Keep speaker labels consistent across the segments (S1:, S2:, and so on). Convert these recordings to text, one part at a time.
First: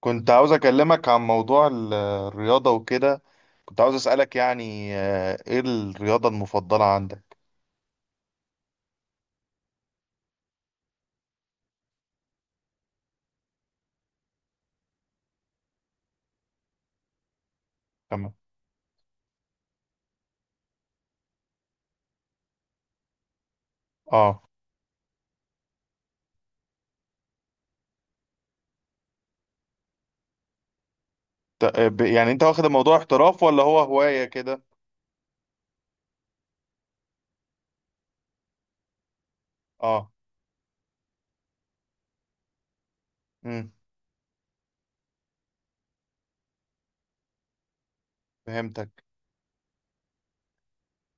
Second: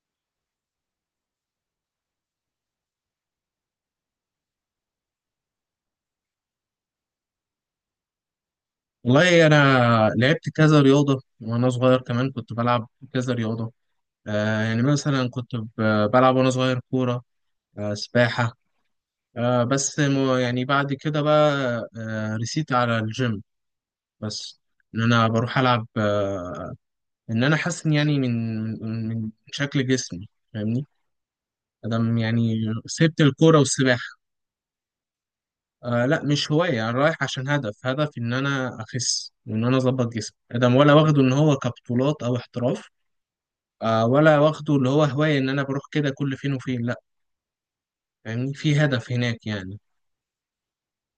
S1: كنت عاوز أكلمك عن موضوع الرياضة وكده. كنت عاوز أسألك، يعني إيه الرياضة المفضلة عندك؟
S2: والله أنا لعبت كذا رياضة وأنا صغير كمان كنت بلعب كذا رياضة. يعني مثلا كنت بلعب وأنا صغير كورة،
S1: تمام.
S2: سباحة. بس يعني بعد كده بقى رسيت على الجيم،
S1: آه
S2: بس إن أنا بروح ألعب إن أنا حاسس إن يعني من شكل جسمي، فاهمني؟ أدم
S1: يعني أنت
S2: يعني
S1: واخد الموضوع
S2: سبت
S1: احتراف
S2: الكورة
S1: ولا هو
S2: والسباحة.
S1: هواية كده؟
S2: آه، لا، مش هواية، أنا رايح عشان هدف، هدف إن أنا أخس وإن أنا
S1: آه.
S2: أظبط جسمي أدم، ولا واخده إن هو كبطولات أو احتراف.
S1: مم.
S2: ولا واخده اللي هو هواية إن أنا بروح كده كل فين وفين، لأ. يعني في
S1: فهمتك.
S2: هدف هناك يعني.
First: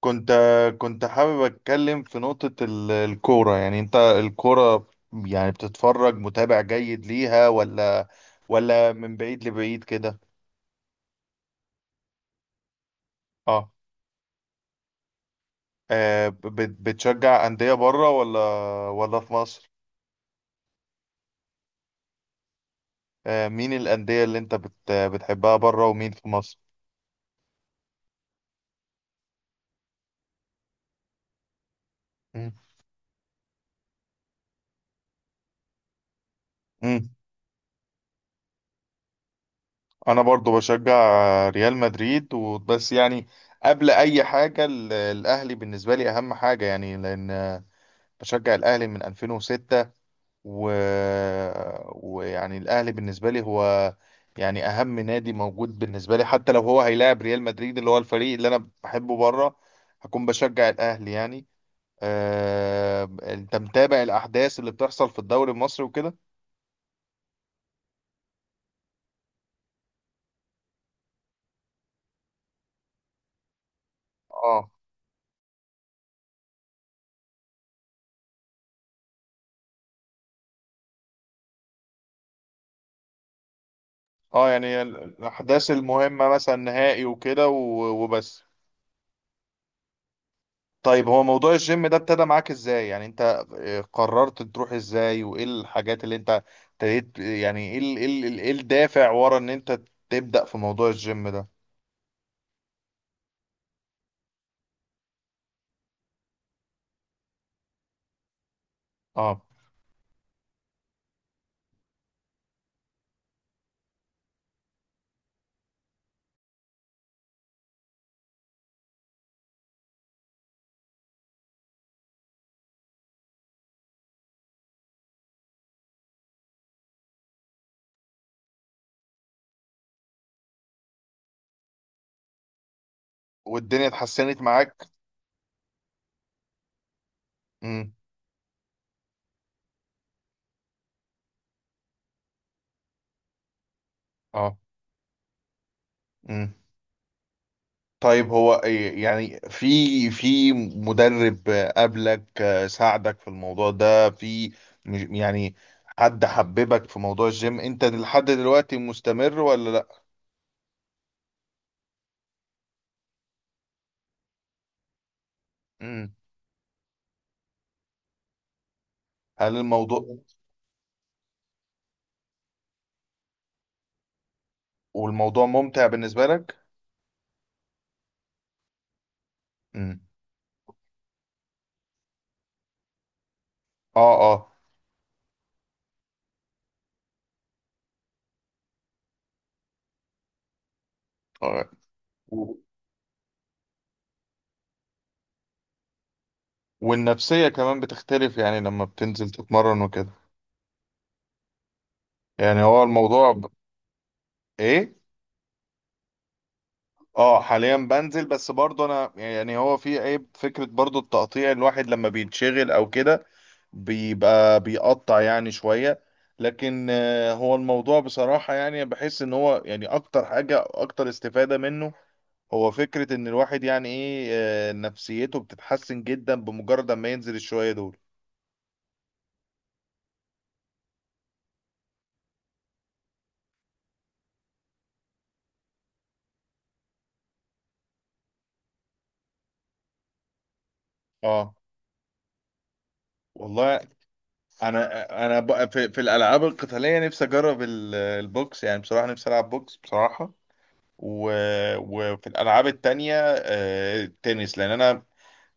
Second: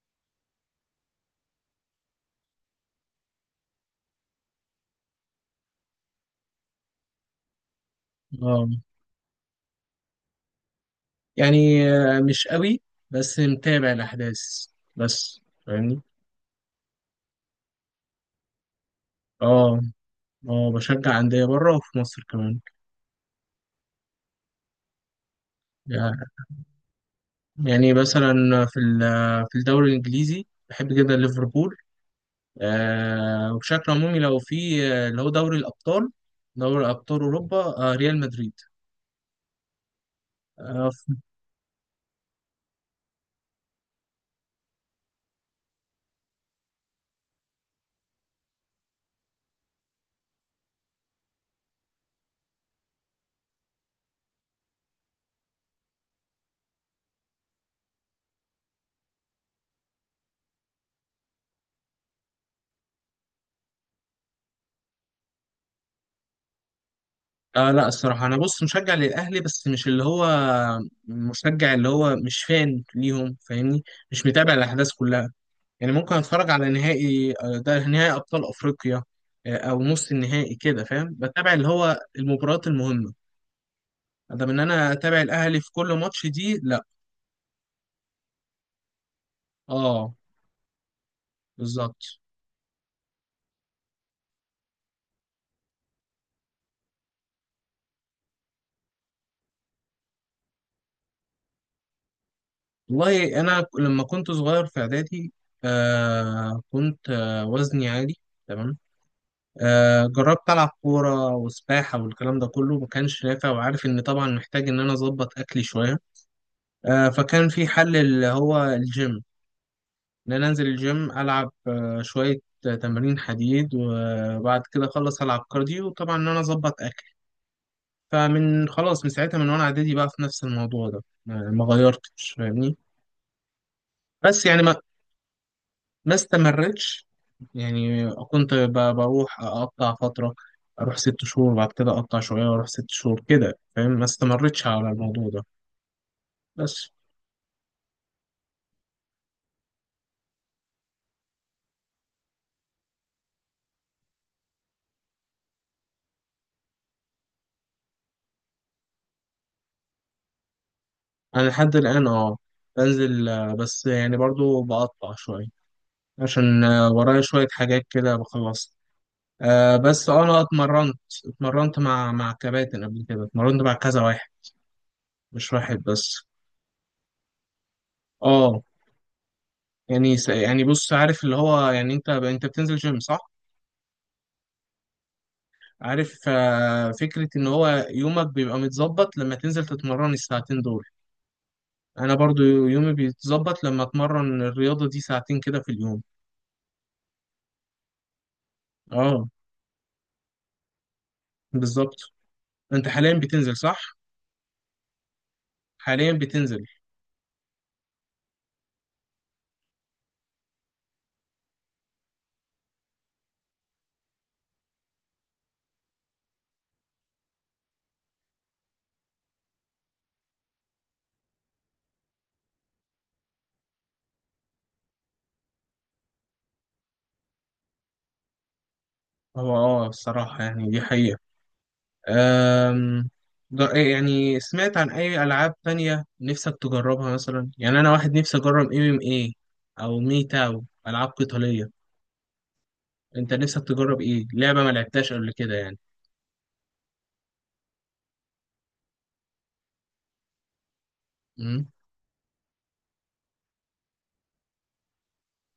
S1: كنت حابب أتكلم في نقطة الكورة. يعني أنت الكورة، يعني بتتفرج، متابع جيد ليها، ولا
S2: آه
S1: ولا من بعيد لبعيد كده؟
S2: يعني مش قوي، بس
S1: آه.
S2: متابع الأحداث، بس فاهمني.
S1: بتشجع أندية بره ولا في مصر؟
S2: آه، آه، بشجع أندية بره وفي مصر كمان.
S1: مين الأندية اللي أنت بتحبها بره، ومين
S2: يعني
S1: في مصر؟
S2: يعني مثلا، في الدوري الإنجليزي بحب جدا ليفربول.
S1: مم.
S2: وبشكل عمومي لو في اللي هو دوري الأبطال، دوري
S1: مم.
S2: أبطال أوروبا ريال مدريد.
S1: أنا برضو
S2: آه،
S1: بشجع ريال مدريد، وبس يعني. قبل أي حاجة، الأهلي بالنسبة لي أهم حاجة، يعني لأن بشجع الأهلي من 2006، و... ويعني الأهلي بالنسبة لي هو، يعني أهم نادي موجود بالنسبة لي. حتى لو هو هيلاعب ريال مدريد، اللي هو الفريق اللي أنا بحبه بره، هكون بشجع الأهلي يعني. أنت متابع الأحداث اللي بتحصل في الدوري المصري وكده؟
S2: آه، لا، الصراحة أنا بص مشجع للأهلي، بس مش اللي هو مشجع، اللي هو مش فان ليهم، فاهمني، مش متابع
S1: اه،
S2: الأحداث كلها. يعني ممكن أتفرج على نهائي، ده نهائي أبطال أفريقيا، أو نص النهائي كده، فاهم، بتابع اللي هو المباريات المهمة،
S1: اه.
S2: أدم إن
S1: يعني
S2: أنا أتابع الأهلي
S1: الاحداث
S2: في كل ماتش
S1: المهمه، مثلا
S2: دي، لا.
S1: نهائي وكده، وبس.
S2: آه،
S1: طيب، هو موضوع الجيم ده
S2: بالظبط.
S1: ابتدى معاك ازاي؟ يعني انت، قررت تروح ازاي، وايه الحاجات اللي انت ابتديت؟ يعني ايه الدافع ورا ان انت تبدأ في موضوع الجيم ده؟
S2: والله أنا لما كنت صغير في إعدادي كنت وزني عالي. تمام.
S1: اه.
S2: جربت ألعب كورة وسباحة والكلام ده كله، ما كانش نافع، وعارف إن طبعا محتاج إن أنا أظبط أكلي شوية. فكان في حل اللي هو الجيم، إن أنا أنزل الجيم ألعب شوية تمارين حديد، وبعد كده أخلص ألعب كارديو، وطبعا إن أنا أظبط أكلي. فمن خلاص من ساعتها، من وأنا إعدادي بقى في نفس الموضوع ده ما غيرتش، فاهمني.
S1: والدنيا اتحسنت
S2: بس يعني ما
S1: معاك؟
S2: ما استمرتش.
S1: امم.
S2: يعني كنت بروح اقطع فتره، اروح 6 شهور بعد كده اقطع شويه، واروح 6 شهور كده، فاهم، ما استمرتش على الموضوع ده.
S1: اه.
S2: بس
S1: طيب، هو إيه، يعني في مدرب قبلك ساعدك في الموضوع ده؟ في، يعني حد حببك في موضوع الجيم؟ انت لحد دلوقتي مستمر ولا لا؟
S2: انا لحد الان بنزل، بس يعني برضو بقطع شويه
S1: مم.
S2: عشان ورايا شويه حاجات كده بخلصها.
S1: هل
S2: آه بس
S1: الموضوع،
S2: آه، انا اتمرنت، اتمرنت مع كباتن، قبل كده اتمرنت مع كذا واحد،
S1: والموضوع
S2: مش واحد
S1: ممتع
S2: بس.
S1: بالنسبة لك؟
S2: اه،
S1: مم.
S2: يعني يعني بص، عارف اللي هو، يعني انت بتنزل جيم، صح؟
S1: اه، اه.
S2: عارف فكرة إن هو يومك بيبقى متظبط لما تنزل تتمرن الساعتين دول،
S1: آه.
S2: أنا برضو
S1: و-
S2: يومي بيتظبط لما أتمرن الرياضة دي ساعتين كده في اليوم.
S1: والنفسية كمان بتختلف، يعني لما
S2: آه،
S1: بتنزل تتمرن وكده.
S2: بالظبط.
S1: يعني هو
S2: أنت حاليا
S1: الموضوع
S2: بتنزل، صح؟
S1: ايه.
S2: حاليا بتنزل.
S1: اه، حاليا بنزل، بس برضه انا يعني هو في عيب، فكرة برضه التقطيع. الواحد لما بيتشغل او كده بيبقى بيقطع يعني شوية. لكن هو الموضوع بصراحة، يعني بحس ان هو، يعني اكتر حاجة اكتر استفادة منه، هو فكرة ان الواحد، يعني ايه، نفسيته بتتحسن جدا بمجرد ما ينزل الشوية دول.
S2: هو الصراحة يعني دي حقيقة. أم... يعني سمعت عن أي ألعاب تانية نفسك تجربها، مثلا يعني أنا واحد نفسي أجرب ام ام ايه، أو مي تاو، ألعاب
S1: اه.
S2: قتالية. أنت نفسك
S1: والله،
S2: تجرب إيه؟ لعبة ما
S1: انا
S2: لعبتهاش قبل
S1: انا
S2: كده
S1: بقى،
S2: يعني.
S1: في الالعاب القتالية نفسي اجرب البوكس يعني، بصراحة نفسي العب بوكس بصراحة. و...
S2: مم.
S1: وفي الالعاب التانية، التنس. لان انا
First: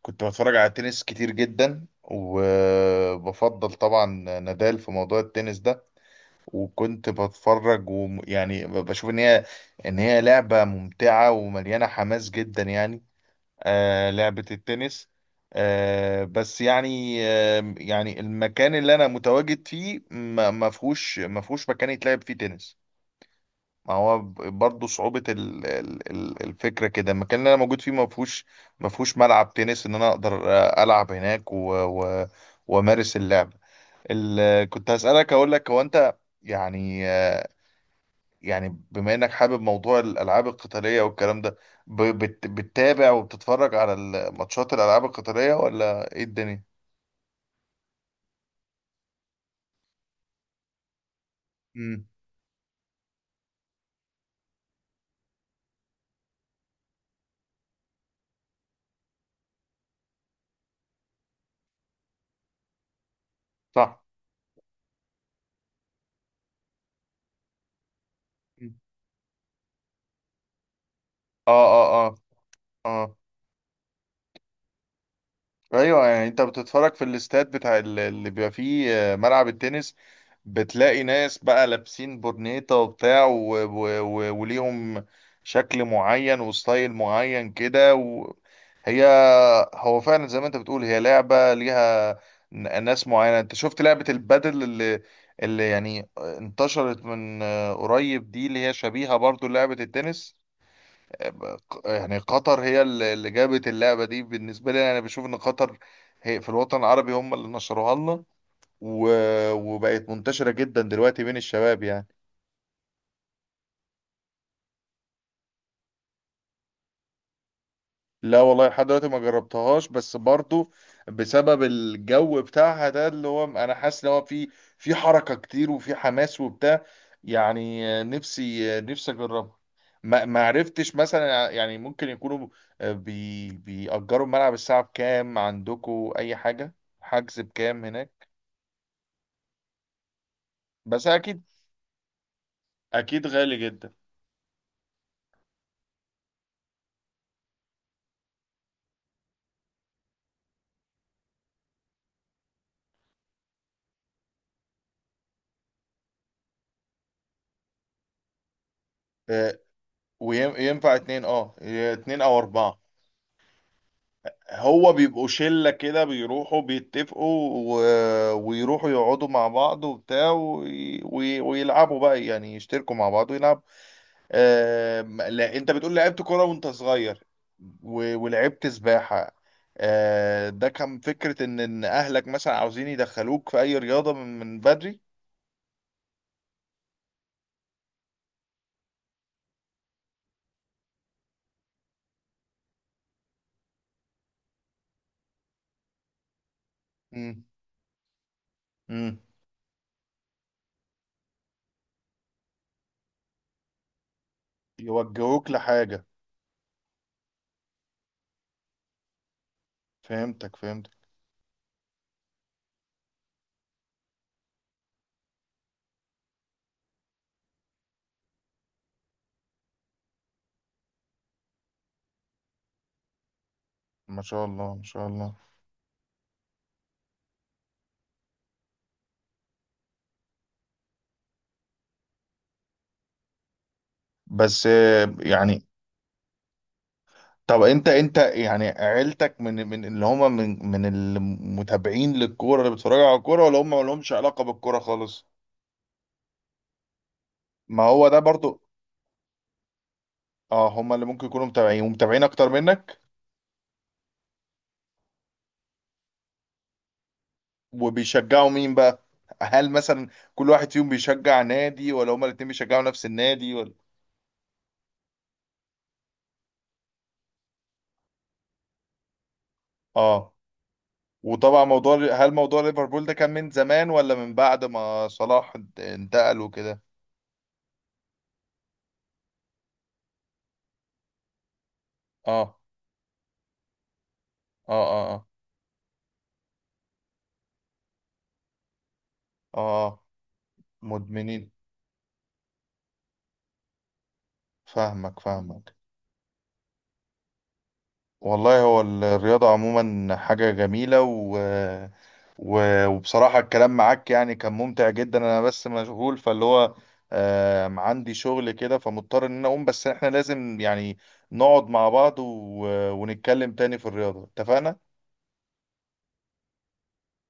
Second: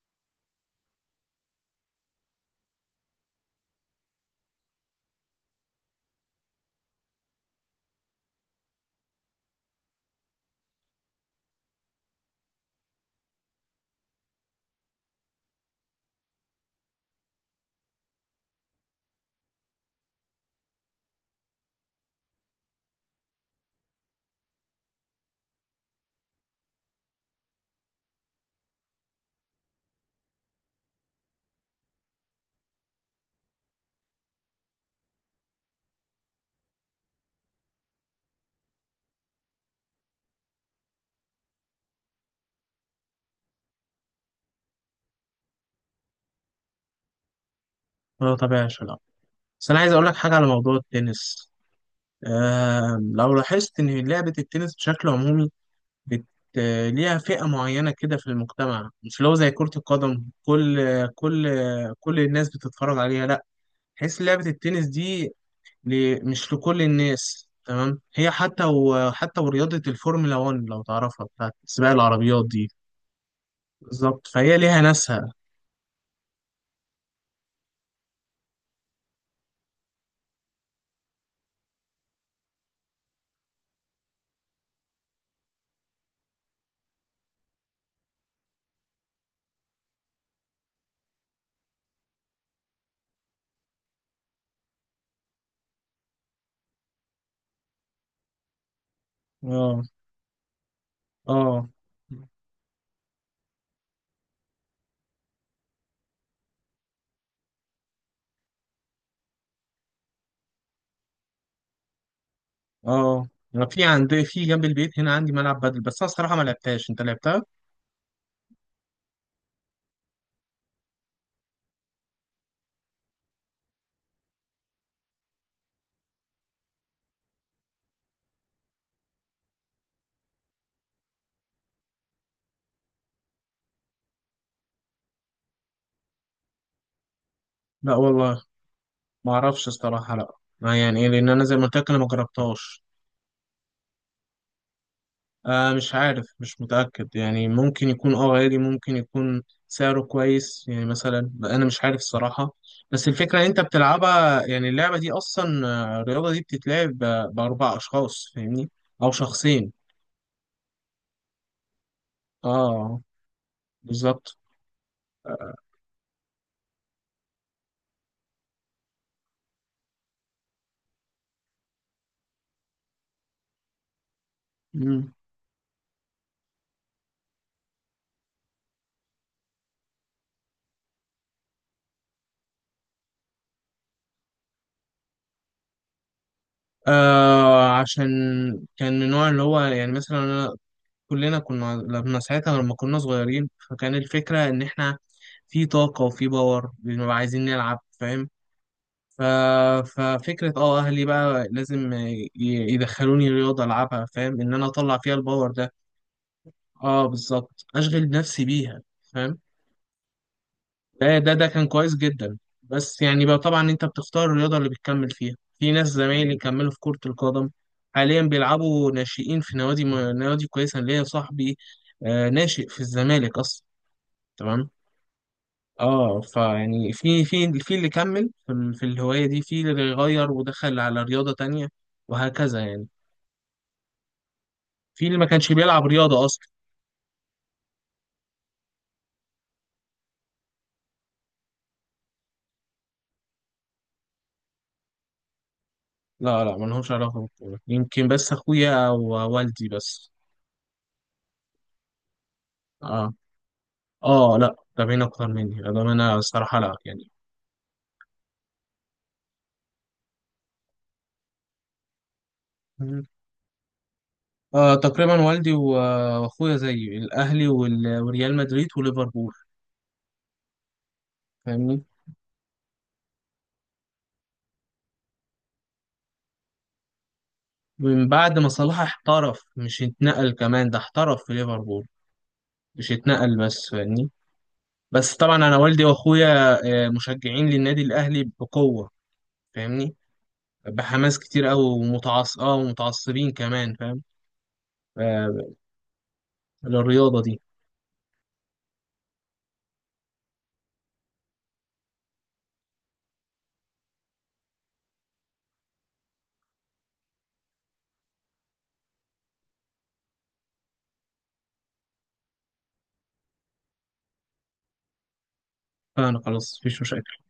S1: كنت بتفرج على التنس كتير جدا، وبفضل طبعا نادال في موضوع التنس ده، وكنت بتفرج، ويعني بشوف ان هي لعبة ممتعة ومليانة حماس جدا يعني، لعبة التنس. بس يعني، يعني المكان اللي انا متواجد فيه، ما فيهوش مكان يتلعب فيه تنس. ما هو برضه صعوبة الفكرة كده. المكان اللي أنا موجود فيه ما فيهوش ملعب تنس إن أنا أقدر ألعب هناك وأمارس اللعب. كنت هسألك، أقول لك هو أنت يعني، يعني بما إنك حابب موضوع الألعاب القتالية والكلام ده، بتتابع وبتتفرج على الماتشات، الألعاب القتالية، ولا إيه الدنيا؟
S2: اه، طبعا، بس أنا عايز أقول لك حاجة على موضوع التنس.
S1: امم.
S2: لو لاحظت إن لعبة التنس بشكل عمومي بت... ليها فئة معينة كده في المجتمع، مش لو زي كرة القدم كل كل الناس بتتفرج عليها، لا،
S1: صح.
S2: تحس لعبة التنس دي مش لكل الناس، تمام، هي حتى
S1: مم.
S2: حتى ورياضة الفورمولا 1 لو تعرفها، بتاعت
S1: اه،
S2: سباق
S1: اه، اه،
S2: العربيات دي،
S1: اه.
S2: بالظبط، فهي ليها ناسها.
S1: ايوه، يعني انت بتتفرج في الاستاد بتاع اللي بيبقى فيه ملعب التنس، بتلاقي ناس بقى لابسين برنيطة وبتاع، وليهم شكل معين وستايل معين كده، هي هو فعلا زي ما انت بتقول، هي لعبة ليها ناس معينة. انت شفت لعبة البادل اللي يعني انتشرت من قريب دي، اللي هي شبيهة برضو لعبة
S2: اه،
S1: التنس؟
S2: اه،
S1: يعني قطر هي اللي جابت اللعبة دي، بالنسبة لي أنا بشوف إن قطر هي في الوطن العربي هم اللي نشروها لنا، وبقت منتشرة جدا دلوقتي بين الشباب يعني.
S2: اه. انا في عندي في جنب البيت هنا، عندي ملعب بدل، بس انا الصراحه ما لعبتهاش، انت لعبتها؟
S1: لا والله، لحد دلوقتي ما جربتهاش، بس برضو بسبب الجو بتاعها ده اللي هو، انا حاسس ان هو في حركة كتير وفي حماس وبتاع، يعني نفسي نفسي اجربها. ما عرفتش مثلا، يعني ممكن يكونوا بيأجروا الملعب الساعة بكام عندكم، اي حاجة، حجز بكام
S2: لا
S1: هناك؟
S2: والله، ما اعرفش الصراحه، لا، ما يعني
S1: بس
S2: ايه، لان
S1: اكيد،
S2: انا زي ما قلت لك، انا ما جربتهاش.
S1: اكيد غالي جدا.
S2: مش عارف، مش متاكد، يعني ممكن يكون غالي، ممكن يكون سعره كويس يعني، مثلا انا مش عارف الصراحه، بس الفكره إن انت بتلعبها، يعني اللعبه دي اصلا الرياضه دي بتتلعب باربع اشخاص، فاهمني، او
S1: آه،
S2: شخصين.
S1: وينفع اتنين؟ اه اتنين او اربعة؟
S2: اه، بالظبط.
S1: هو بيبقوا
S2: آه.
S1: شلة كده، بيروحوا بيتفقوا، و... ويروحوا يقعدوا مع بعض وبتاع، ويلعبوا بقى، يعني يشتركوا مع بعض ويلعبوا.
S2: مم.
S1: لا، انت بتقول لعبت كرة وانت صغير ولعبت سباحة. ده كان فكرة إن اهلك مثلا عاوزين يدخلوك في اي رياضة من بدري؟
S2: عشان كان من النوع اللي هو يعني، مثلا أنا كلنا كنا لما ساعتها لما كنا صغيرين، فكان الفكرة إن إحنا في طاقة وفي باور، بنبقى
S1: مم.
S2: عايزين نلعب، فاهم.
S1: مم.
S2: ف... ففكرة أهلي بقى لازم يدخلوني رياضة ألعبها، فاهم إن أنا أطلع فيها
S1: يوجهوك
S2: الباور ده.
S1: لحاجة.
S2: اه، بالظبط، أشغل نفسي بيها، فاهم.
S1: فهمتك، فهمتك.
S2: ده كان كويس جدا، بس يعني بقى طبعا انت بتختار الرياضة اللي بتكمل فيها، في ناس زمايلي كملوا في كرة القدم، حاليا بيلعبوا ناشئين في نوادي، نوادي كويسة، ليا صاحبي ناشئ في الزمالك اصلا.
S1: ما شاء
S2: تمام.
S1: الله، ما شاء الله.
S2: اه فيعني في اللي كمل في، في الهواية دي، في اللي غير ودخل على رياضة تانية، وهكذا يعني.
S1: بس
S2: في اللي ما كانش
S1: يعني،
S2: بيلعب رياضة اصلا.
S1: طب انت يعني عيلتك من اللي هم، من المتابعين للكوره، اللي بيتفرجوا على الكوره، ولا هم ما لهمش علاقه بالكوره خالص؟
S2: لا، لا، ما لهمش علاقة بالكورة،
S1: ما هو
S2: يمكن
S1: ده
S2: بس
S1: برضو.
S2: اخويا او والدي بس.
S1: اه، هم اللي ممكن يكونوا متابعين، ومتابعين اكتر منك.
S2: اه، اه، لا، تابعين اكتر مني ده، انا الصراحه لا يعني.
S1: وبيشجعوا مين بقى؟ هل مثلا كل واحد فيهم بيشجع نادي، ولا هم الاتنين بيشجعوا نفس
S2: مم.
S1: النادي، ولا؟
S2: تقريبا والدي واخويا زيي، الاهلي وريال مدريد وليفربول،
S1: اه. وطبعا
S2: فاهمني.
S1: موضوع ليفربول ده، كان من زمان ولا من بعد ما صلاح انتقل وكده؟
S2: من بعد ما صلاح احترف، مش اتنقل، كمان ده احترف في ليفربول،
S1: اه،
S2: مش اتنقل بس، فاهمني.
S1: اه، اه،
S2: بس
S1: اه.
S2: طبعا انا والدي واخويا مشجعين للنادي الاهلي بقوه، فاهمني،
S1: آه.
S2: بحماس كتير
S1: مدمنين.
S2: قوي ومتعصبين كمان، فاهم،
S1: فاهمك،
S2: آه
S1: فاهمك.
S2: للرياضه دي.
S1: والله، هو الرياضة عموما حاجة جميلة، وبصراحة الكلام معاك يعني كان ممتع جدا. أنا بس مشغول، فاللي هو عندي شغل كده، فمضطر إن أنا أقوم، بس إحنا لازم يعني نقعد مع بعض، ونتكلم تاني في الرياضة، اتفقنا؟
S2: فانا خلاص، مفيش مشاكل.